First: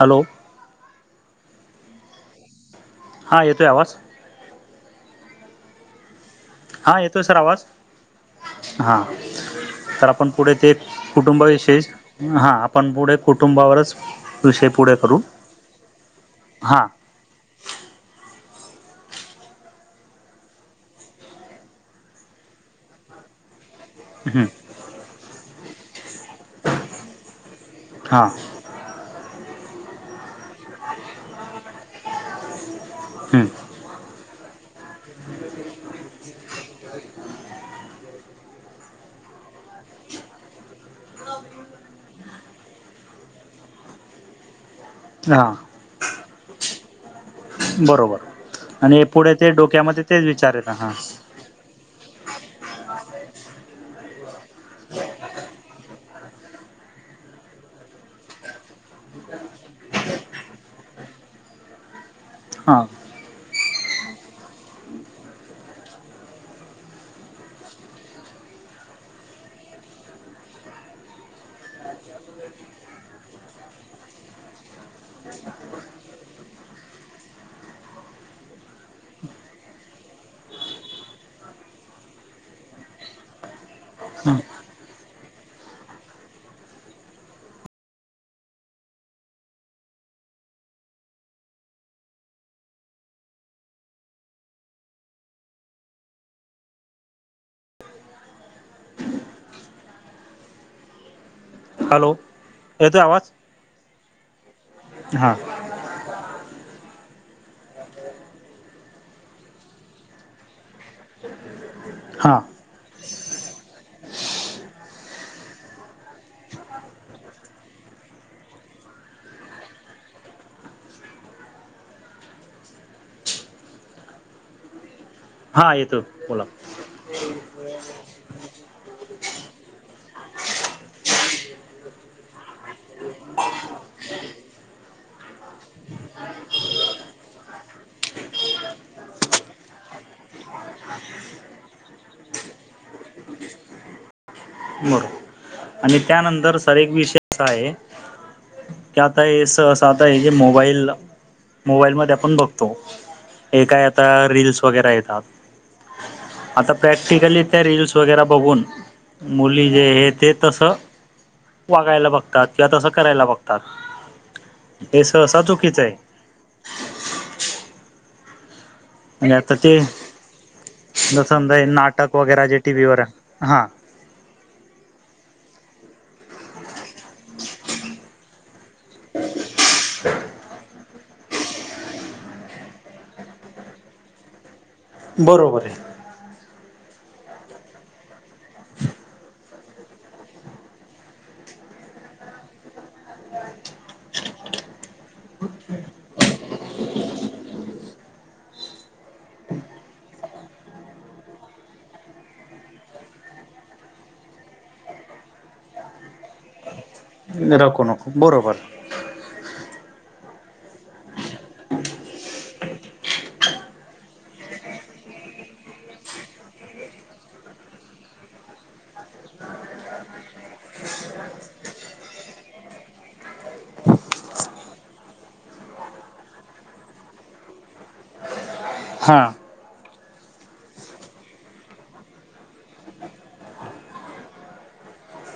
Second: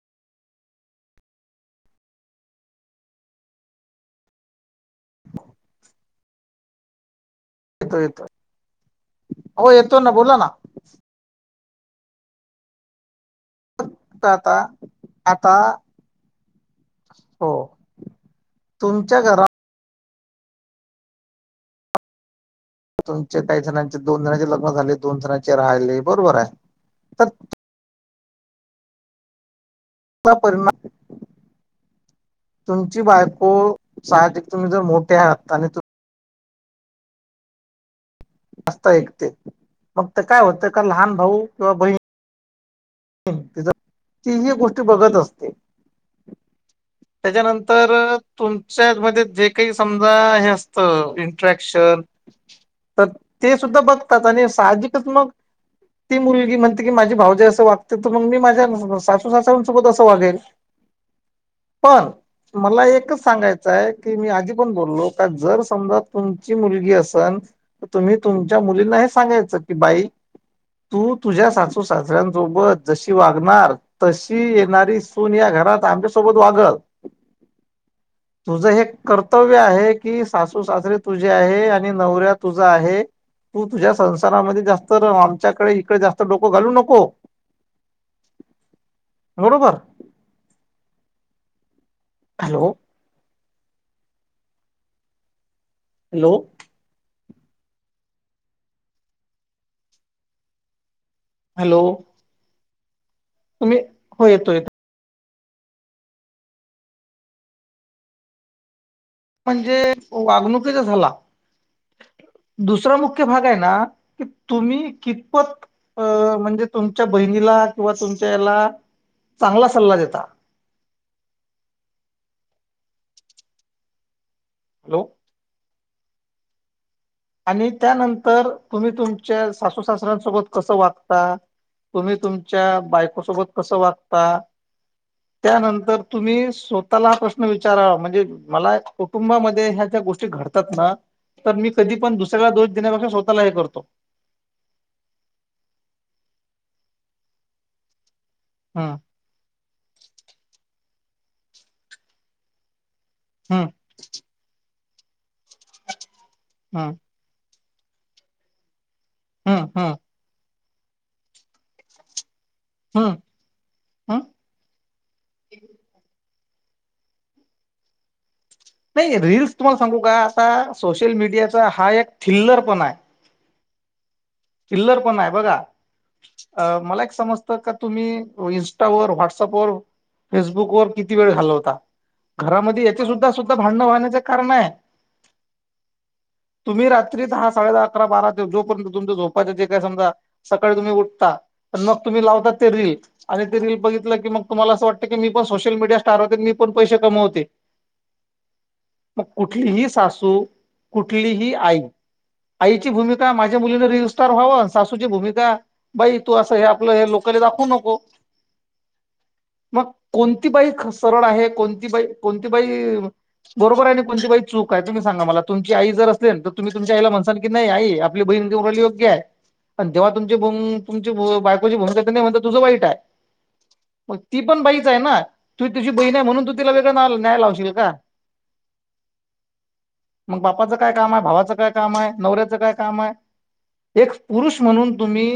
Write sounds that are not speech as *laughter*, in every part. Hello. हा येतो ये आवाज? हा येतोय सर आवाज? येतो येतो हा हो येतो तर ना आपण बोला ना पुढे ते कुटुंबाविशेष हा आपण पुढे कुटुंबावरच आता आता विषय पुढे करू. आता हा. हो तुमच्या घरा तुमचे काही जणांचे दोन हं जणांचे लग्न झाले, दोन जणांचे राहिले. बरोबर आहे. तर. हां. परणाम तुमची हं बायको साहजिक तुम्ही जर मोठे आहात. आणि तु असता एक ते. मग ते काय होत का, लहान भाऊ किंवा बहीण तथ तीही गोष्टी बघत हां असते. त्याच्यानंतर बरोबर तुमच्या आणि मध्ये पुढे जे ते काही डोक्यामध्ये समजा तेच हे विचार येत असत. हां एट्रेक्शन तर ते सुद्धा बघतात. आणि साहजिकच मग ती मुलगी म्हणते की, माझी भावजाई असं वागते तर मग मी माझ्या सासू सासऱ्यां सोबत असं वागेल. पण. हां मला एकच सांगायचं आहे. की मी आधी पण बोललो, का जर समजा तुमची मुलगी आसन तुम्ही तुमच्या मुलींना हे सांगायचं की, बाई तू तुझ्या सासू सासऱ्यांसोबत जशी वागणार तशी येणारी सून या घरात आमच्यासोबत वागल. ह *unintelligible* तुझं हे कर्तव्य आहे की, सासू सासरे तुझे आहे आणि नवरा तुझा आहे. तू तुझ्या संसारामध्ये जास्त रम आमच्याकडे इकडे जास्त डोकं घालू नको. *inaudible* बरोबर हॅलो. हॅलो. हॅलो येतोय आवाज? तुम्ही हो येतो येत. हा. म्हणजे वागणुकीचा झाला. हां दुसरा मुख्य भाग आहे ना की तुम्ही कितपत अ म्हणजे तुमच्या बहिणीला किंवा तुमच्या याला चांगला सल्ला देता. हॅलो. हा येतो बोला. आणि त्यानंतर तुम्ही तुमच्या सासू सासऱ्यां सोबत कसं वागता. तुम्ही तुमच्या बायकोसोबत कसं वागता. त्यानंतर तुम्ही स्वतःला हा प्रश्न विचारावा म्हणजे मला कुटुंबामध्ये ह्या ज्या गोष्टी घडतात ना तर मी कधी पण दुस्याला दो देण्यापेक्षा स्वःला हे करतो. बरोबर. आणि त्यानंतर सर एक विषय असा आहे. हा. अस आता ज मोबाईल मोबाईल मधे आपण बघतो हम्म एका. रीलस वगैरे येतात आता हम्म प्रॅक्टिकली त्या रीलीलस वगैरे बघून हम्म मुली जे हम्म आहे ते तसं वागायला बघतात. तात किंवा तसं हं करायला बघतात हं हे सहसा चुकीचं आहे. नाही म्हणजे रील्स आता तुम्हाला ते सांगू का आता सोशल जसंज मीडियाचा हा एक नाटक वगैरे जे थिल्लर टी व्ही वर हा. चिल्लर पण आहे बघा मला एक समजतं का तुम्ही इंस्टावर व्हॉट्स वर फेसबुकवर किती वेळ घालवता घरामध्ये याचे सुद्धा सुद्धा भांडंण होण्याचं कारण आहे. बरोबर आहे. तुम्ही रात्री दहा साडे दहा अकरा बारा ते जोपर्यंत तुमच्या झोपायचे जे काय समजा सकाळी तुम्ही उठता मग तुम्ही लावता ते रील. आणि ते रील बघितलं की मग तुमला अस वाटतं की मी पण सोशल मीडया स्टार होते मी पण पैसे कमवते. *inaudible* मग कुठलीही सासू कुठलीही आई आईची भूमिका माझ्या मुलीने रील्स रील स्टार व्हाव सासूची भूमिका बाई तू हे असं आपलं हे ब ले दाखवू नको. मग कोणती बाई सरळ आहे कोणती बाई कोणती बाई बरोबर आहे ना कोणती बाई चूक तुम्ही सांगा मला. तुमची आई जर असल तर तुम्ही तुमच्या आईला म्हण नाही आई आपली बहीण बरोबरे जेव्हा तुमची भ तुमची बायकोची भूमिका नाही म्हणत तुझं वाईट आहे. मग ती पण बाईच आहे ना ती तिझ बहीण आहे म्हणून तू तिला वेगळा न्याय लावशील का? हा. मग बापाचं काय काम आहे? भावाचं काय काम आहे? नवऱ्याचं काय काम आहे? एक पुरुष म्हणून तुम्ही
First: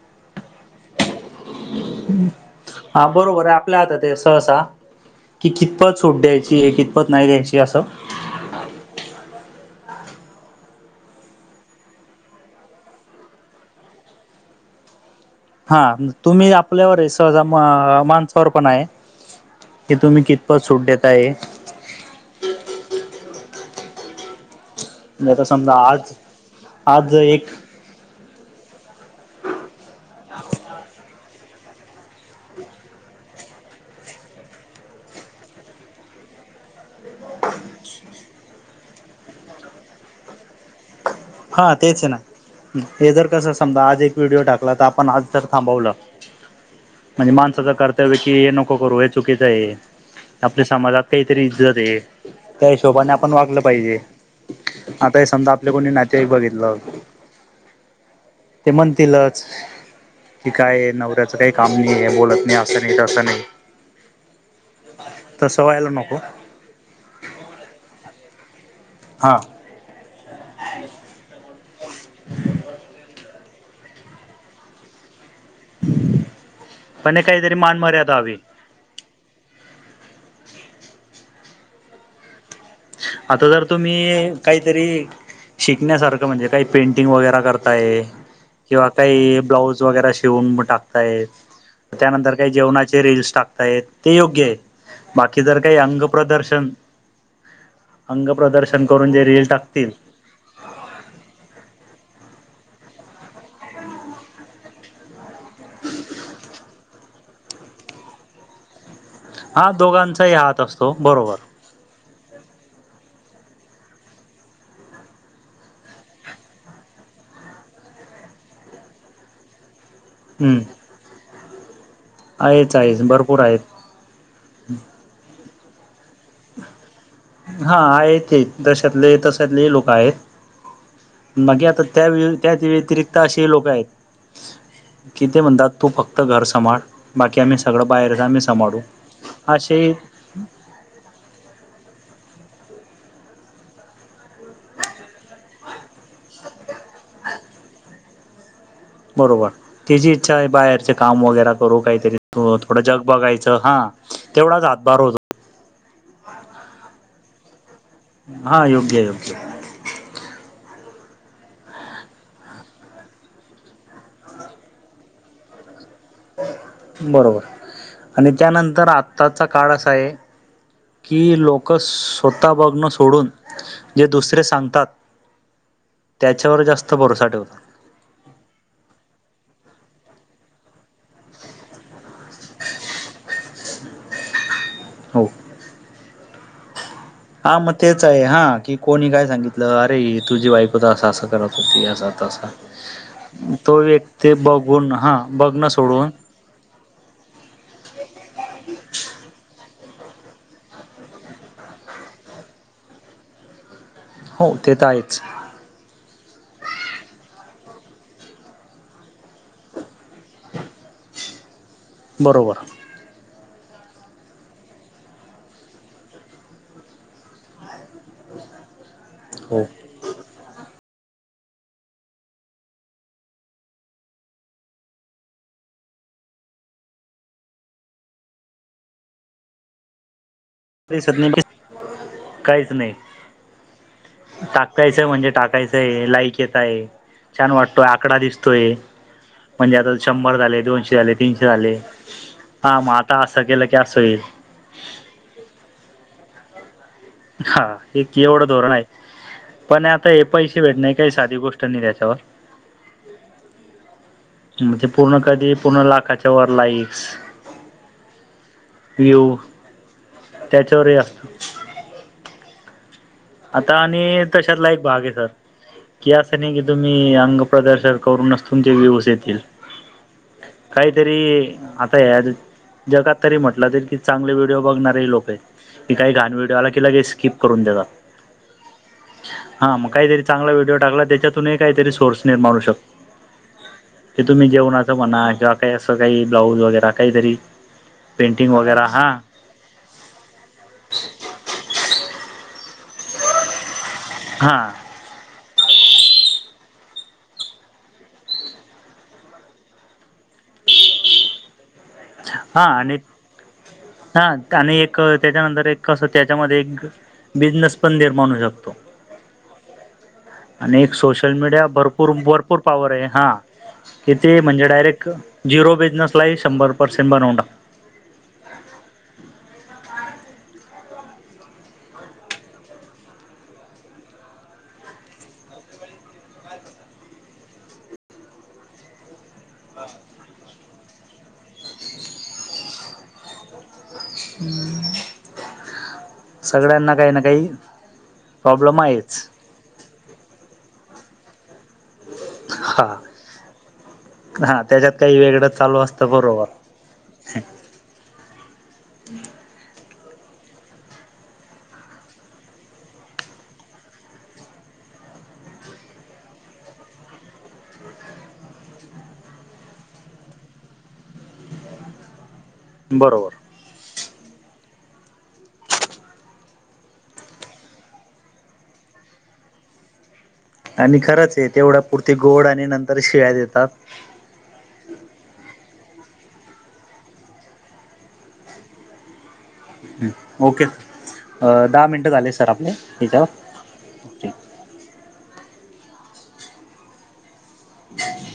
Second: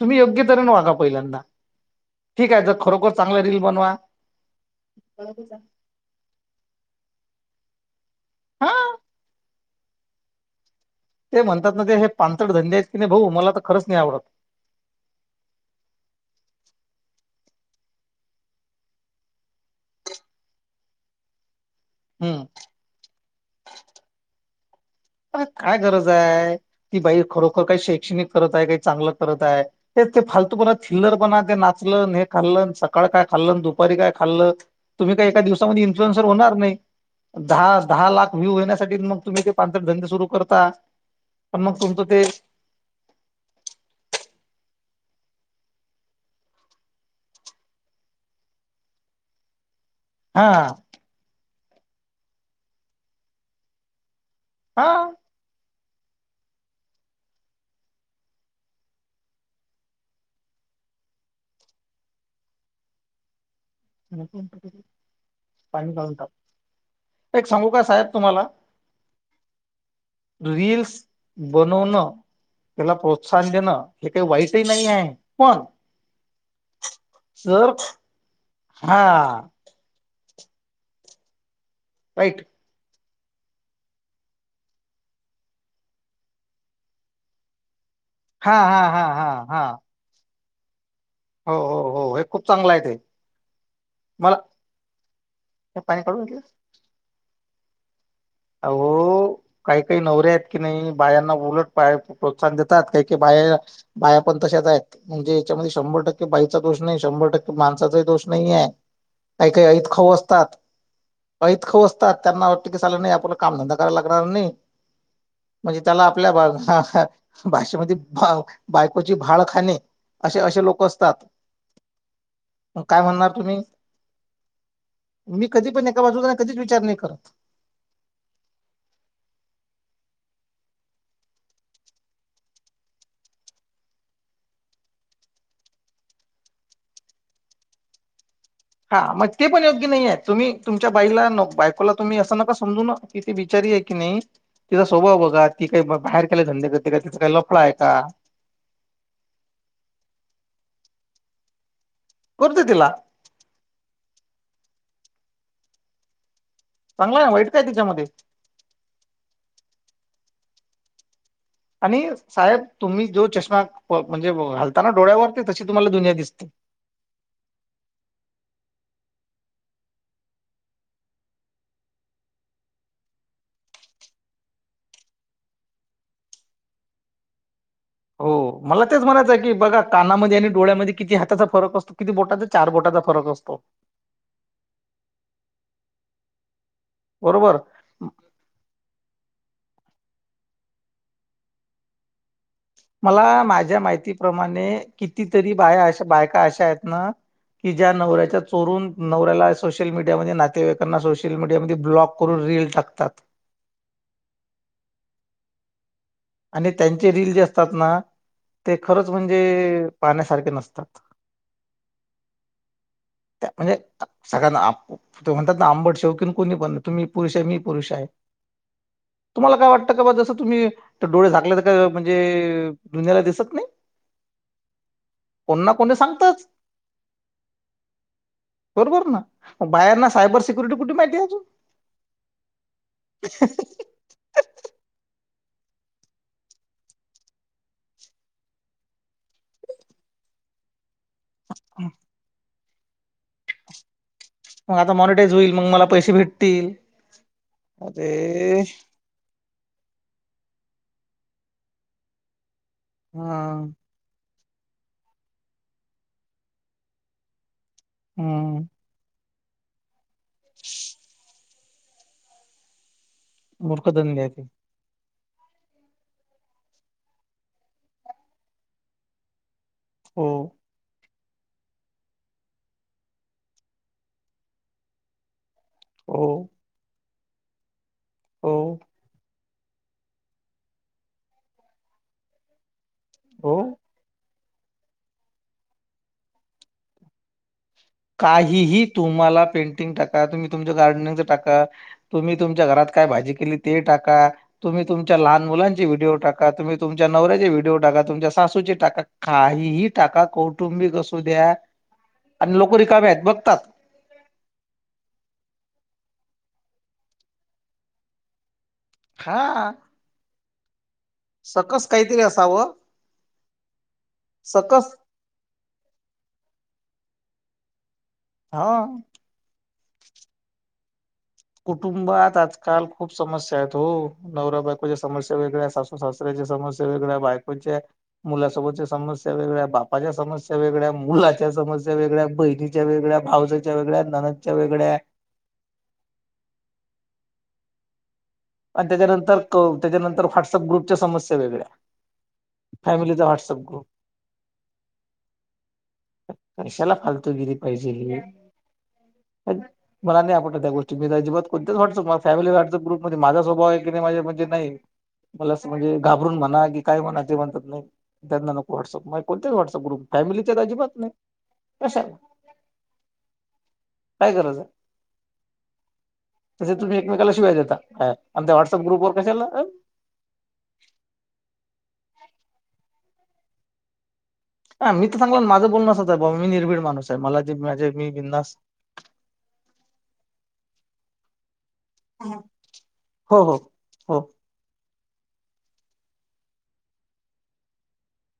तुम्ही योग्य तऱ्हेने वागा पहिल्यांदा. ठीक आहे जर हा खरोखर चांगल्या बरोबर आहे रील आपल्या हात बनवा. ते सहसा की कि कितपत सूट द्यायची आहे कितपत नाही द्यायची असं. हा. ते म्हणतात ना ते हे पांचट धंदे आहेत की नाही भाऊ मला तर खरच नाही आवडत. हा तुम्ही आपल्यावर सहजा म माणसावर पण हाय. की तुम्ही कितपत सूट देताय. हम्म. अ आता समजा काय गरज आज आहे? ती आज बाई एक खरोखर काही शैक्षणिक करत आहे काही चांगलं करत आहे. तेच ते फालतू पणा थिल्लर पणा ते नाचल हे खाल्ल सकाळ काय खाल्ल दुपारी काय खाल्ल? तुम्ही काही एका दिवसामध्ये इन्फ्लुएन्सर होणार नाही. दहा दहा लाख व्ह्यू होण्यासाठी मग तुम्ही ते धंदे सुरू करता. पण हा मग तुमचं तेच ना ते हे जर कस समजा आज एक व्हिडिओ टाकला तर आपण आज जर थांबवलं. म्हणजे माणसाचं कर्तव्य की हे नको करू हे चुकीचं आहे. हा आपल्या समाजात काहीतरी इज्जत आहे त्या हिशोबाने आपण वागलं पाहिजे. हा आता हे समजा आपले कोणी नातेवाईक बघितलं. ते म्हणतीलच. की काय नवऱ्याचं काही काम नाही आहे बोलत नाही असं नाही तस नाही. तसं व्हायला पाणी काडून नको टाक. एक सांगू का साहेब तुम्हाला? हां. रिल्स बनवण त्याला प्रोत्साहन देणं हे काही वाईटही नाही आहे. पण पण हे काहीतरी जर *unintelligible* हा. राईट. आता जर तुम्ही काहीतरी शिकण्यासारखं म्हणजे काही पेंटिंग वगैरे करताय हा हा किंवा हा हा काही हा ब्लाऊज वगैर श ठेवून म टाकताय हो हो हो हे त्यानंतर खूप काही चांगलं आहे ते जेवणाचे रीलस टाकताय ते मला योग्य आहे. बाकी जर काही हे अंग पाणी काढून घेतलं प्रदर्शन अंग प्रदर्शन करून जे अहो रील काही टाकतील काही *unintelligible* नवरे आहेत की नाही बायाना उलट प्रोत्साहन देतात काही की त्यांच्या बाइ बाया पण तशच आहेत म्हणजे याच्यामध्ये शंभर टक्के बाईचा दोष नाही शंभर टक्के माणसाचाही दोष नाहीय काही काही हा ऐत खाऊ दोघांचाही असतात हात असतो बरोबर ऐत खाऊ असतात त्यांना वाटत की चला नाही कुठ कामधंदा कराला लागणार नाही म्हणजे त्याला आपल्या भाषेमध्ये बा बायकोची भाडखाणे असे हम्म असे लोक असतात आहेच काय आहेच म्हणणार भरपूर तुम्ही आहेत *unintelligible* मी कधी पण एका बाजूला कधीच विचार नाही करत हा आहेत हे तशतले तशतले लोक आहेत बाकी आता त्या व त्या व्यतिरिक्त असे लोक आहेत किती म्हणतात तू फक्त घर सभाळ बाकी आम्ही सगळं बाहेरच आम्ही सांभाळू हा मग ते पण असे योग्य नाही *unintelligible* आहे तुम्ही तुमच्या बाईला बायकोला तुम्ही असं नका समजू न ती बिचारी आहे की नाही तिचा स्वभाव बघा ती काही बाहेर केले धंदे करत तिचा काही लपलाय का बरोबर तची इच्छा आहे बाहेरचे काम वगैरे करू काहीतरी करू दे थोडं तिला जग बघायचं हा *unintelligible* तेवढाच हातभार होतो *unintelligible* चांगलाय वाईट काय तिच्यामध्ये *unintelligible* हा योग्य योग्य *unintelligible* आणि साहेब तुम्ही जो चष्मा म्हणजे घालताना डोळ्यावरती तशी तुम्हाला दुनिया दिसते *unintelligible* बरोबर आणि त्यानंतर आत्ताचा काळ असा आहे की लोक स्वतः बघणं सोडून जे दुसरे सांगतात त्याच्यावर जास्त भरोसा ठेवतात *unintelligible* हो मला तेच म्हणायचं आहे की बघा कानामध्ये आणि डळ्यामध्ये किती हाताचा फरक असतो किती बोटाचा चार बोटाचा फरक असतो *unintelligible* हो *unintelligible* हा म *unintelligible* तेच आहे हां की कोणी काय सांगितलं अरे तुझी बाईकोच असं असं करत होती अस आता अस *unintelligible* मला माझ्या माहितीप्रमाणे बघून हा कितीतरी बघणं बाया अशा सोडून बायका अशा आहेत ना कि ज्या नवऱ्याच्या चोरून नवऱ्याला सोशल मीडियामध्ये नातेवाईकांना सोशल मीडियामध्ये ब्लॉक करून रील टाकतात *unintelligible* हो ते तर आहेच *unintelligible* आणि त्यांचे रीली जे असतात ना ते खरंच म्हणजे पाहण्यासारखे नसतात बरोबर *unintelligible* त्या म्हणजे सगळ्यांना आप *unintelligible* ते म्हणतात आंबट शोकीन कोणी पण तुम मी पुरुष आहे मी पुरुष आहे तुम्हाला हो काय वाटत का बा जसं तुम्ही डोळे झाकले तर का म्हणजे धुन्याला दिसत नाही *unintelligible* कोणना कोणी सांगतच *unintelligible* बरोबर ना बाहेर ना सायबर *unintelligible* सिक्युरिटी कुठे दिसत माहितीय नाही हजू टाकायचंय म्हणजे टाकायचंय लाईक येत आहे *unintelligible* छान वाटतोय आकडा दिसतोय म्हणजे आता शंभर झाले दोनशे आले तीनशे झाले हा मग आता असं केलं की असं होईल *unintelligible* मग आता मॉनिटाईज होईल मग मला पैसे भेटतील *unintelligible* हा हे केवढ अरे धोरण आहे *unintelligible* पण आता हे पैसे भेटणे काही साधी गोष्ट नाही त्याच्यावर हा *unintelligible* म्हणजे पूर्ण कधी पूर्ण लाखाच्या वर लाईक्स *unintelligible* हम्म *unintelligible* व्यू त्याच्यावरही असतो *unintelligible* आता मूर्ख आणि धंदे आहे ते तशातला एक भाग आहे सर *unintelligible* कि असं नाही की तुम्ही अंग प्रदर्शन करूनच तुमचे व्हीवर्स येतील.... हो काहीतरी आता ह्या जगात तरी म्हटलं जाईल की चांगले व्हिडिओ बघणारे हे लोक आहेत..... की काही हो घाण व्हडिओ आला की लगेच स्किप करून देतात. हो.... हा मग काहीतरी चांगला व्हिडिओ टाकला त्याच्यातूनही काहीतरी सोर्स निर्माणू होऊ शकतो. हो.... की तुम्ही जेवणाचं म्हणा किंवा काही असं काही ब्लाऊज वगैरे काहीतरी.... पेंटिंग वगैरे काहीही हा तुम्हाला पेंटिंग टाक..... तुम्ही तुमच गार्डनच टाका तुम्ही तुमच्या घरात काय भाजी केली ते टाका हा तुम्ही तुम.... तुमच्या लहान मुलांचे व्हिडीओ टाका तुम्ही तुमच्या नवऱ्याचे व्हिडिओ टाका तुमच्या सासूचे टाका.... काहीही टाका कौटुंबिक असू द्या.... हा लोक आणि.... रिकामे आहेत बघतात. हा आणि एक त्याच्यानंतर एक कसं त्याच्यामध्ये एक... बिझनेस पण निर्माण होऊ शकतो. हा.... अनेक सोश... सोशल मीडिया सकस भरपूर काहीतरी भरपूर असावं पॉवर आहे हा कि ते म्हणजे सकस डायरेक.... झिरो बिजनसलाही शंभर परर्सेंट बनवून टाकत. हो.. कुटुंबात आजकाल खूप समस्या आहेत हो... नवऱ्या बायकोच्या समस्या वेगळ्या सासू सासऱ्याचा समस्या वेगळ्या बायकोच्या... मुलासोबतच्या समस्या वेगळ्या बापाच्या समस्या वेगळ्या मुलाच्या समस्या वेगळ्या बहिणी.... वेगळ्या भावजच्या वेगळ्या..... ननदच्या वेगळ्या सगळ्यांना काही ना काही..... प्रॉब्लेम आणि आहेच त्याच्यानंतर कव त्याच्यानंतर व्हॉट्सअप ग्रुपच्या समस्या वेगळ्या... हा फॅमिलीचा व्हाट्सअप ग्रुप हा त्याच्यात काही वेगळं चालू असतं बरोबर कशाला फालतु.... कधीबी पाहिजे. मला नाही आपटत त्या गोष्टी अजिबात कोणतच व्हॉट्सअप फॅमिली व्हॉट्सअप ग्रुप..... माझा स्वभाव आहे की नाही माझे म्हणजे नाही. मला असं म्हणजे घाबरून म्हणा की काय म्हणा ते म्हणतात नाही. त्यांना नको व्हॉट्सअप कोणतेच व्हॉट्सअप ग्रुप फॅमिलीच्या अजिबात नाही कशाला..... बरोबर..... काय गरज आहे तसे तुम्ही एकमेकाला शिव्या देता. अ आमच्या वॉट्सअप ग्रुप वर कशाला अ... आणि खरंच आहे तेवढा पुरती गोड आणि नंतर शिव्या देतात. ह मी तर सांगला माझं बोलणसच आहे मी निर्भीड माणूस आहे मला जे माझे मी बिनधास्त... ओके अ. दहा मिनिटं... हो हो हो.... ओके ह....